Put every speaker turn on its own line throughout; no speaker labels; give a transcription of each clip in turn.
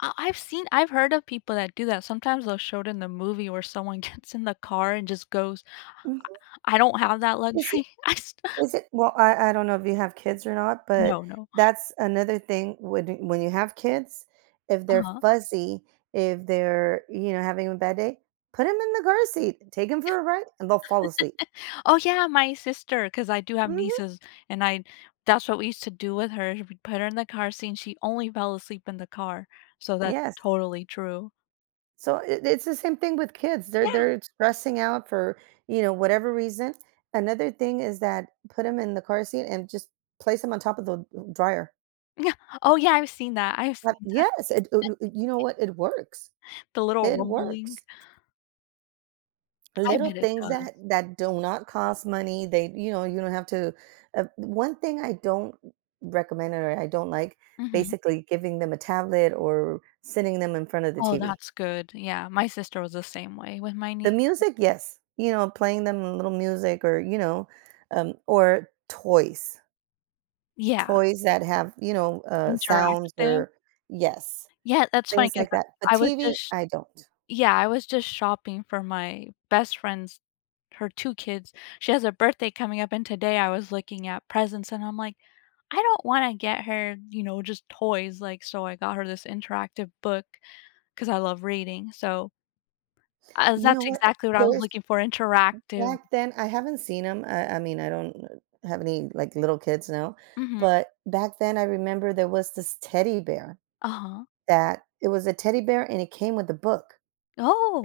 Uh, I've seen I've heard of people that do that, sometimes they'll show it in the movie where someone gets in the car and just goes
Mhm.
I I don't have that
Is it
luxury. I sta
is it well, I I don't know if you have kids or not, but
No, no.
that's another thing when d when you have kids, if they're
Uh-huh.
fussy, if they're, you know, having a bad day, put 'em in the car seat, take 'em for a ride and they'll fall asleep.
Oh, yeah, my sister, 'cause I do have
Mhm.
nieces, and I'd that's what we used to do with her. We put her in the car seat, and she only fell asleep in the car, so, that's
Yes.
totally true.
So i it's the same thing with kids, they're
Yeah.
they're stressing out for you know, whatever reason. Another thing is that put 'em in the car seat and just place 'em on top of the, uh, dryer.
Yeah! Oh, yeah, I've seen that I've
Ha
seen that.
yes, it u nu ooh, you know what it works.
The little
It works,
rumbling.
st
I
Little
bet it
things
does.
that that do not cost money, they you know, you don't have to uh, 1 thing I don't recommend or I don't like
Mhm.
basically giving them a tablet or sitting them in front of the
Oh,
TV.
that's good, yeah, my sister was the same way with my
The
niece and
music, yes, you know playing them a little music or you know, um, or toys
Yeah.
toys that have, you know, uh, sounds
Interactive?
or Yes,
Yeah, that's funny
things
'cause
like
I
that, a
I was
TV
just
I don't.
yeah. I was just shopping for my best friend's her 2 kids. She has a birthday coming up and today I was looking at presents, and I'm, like, "I don't wanna get her, you know, just toys, like" so, I got her this interactive book 'cause I love reading, so Uh,
You know,
that's
what,
exactly what I was
there's
looking for, interactive
back then, I haven't seen 'em. I I mean, I don't have any, like, little kids now,
Mhm.
but back then I remember there was this teddy bear,
Uh-huh.
that it was a teddy bear, and it came with a book.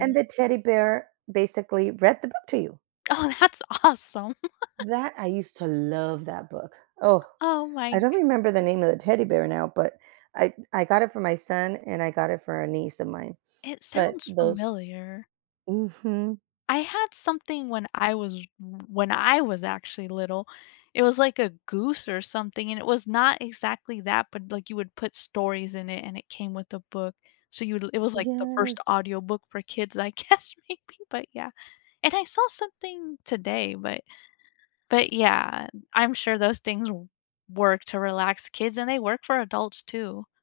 And the teddy bear basically read the book to you.
Oh, that's awesome.
That, I used to love that book, oh,
Oh my
I don't
goodn
remember the name of the teddy bear now, but I I got it for my son and I got it for a niece of mine,
It
but
sounds
those
familiar.
mhm.
I had something when I was w when I was actually little. It was like a goose or something, and it was not exactly that but, like, you would put stories in it, and it came with a book, so, you l it was like the 1st
Yes.
audiobook for kids, I guess, maybe, but, yeah, and I saw something today, but but, yeah. I'm sure those things w work to relax kids, and they work for adults too.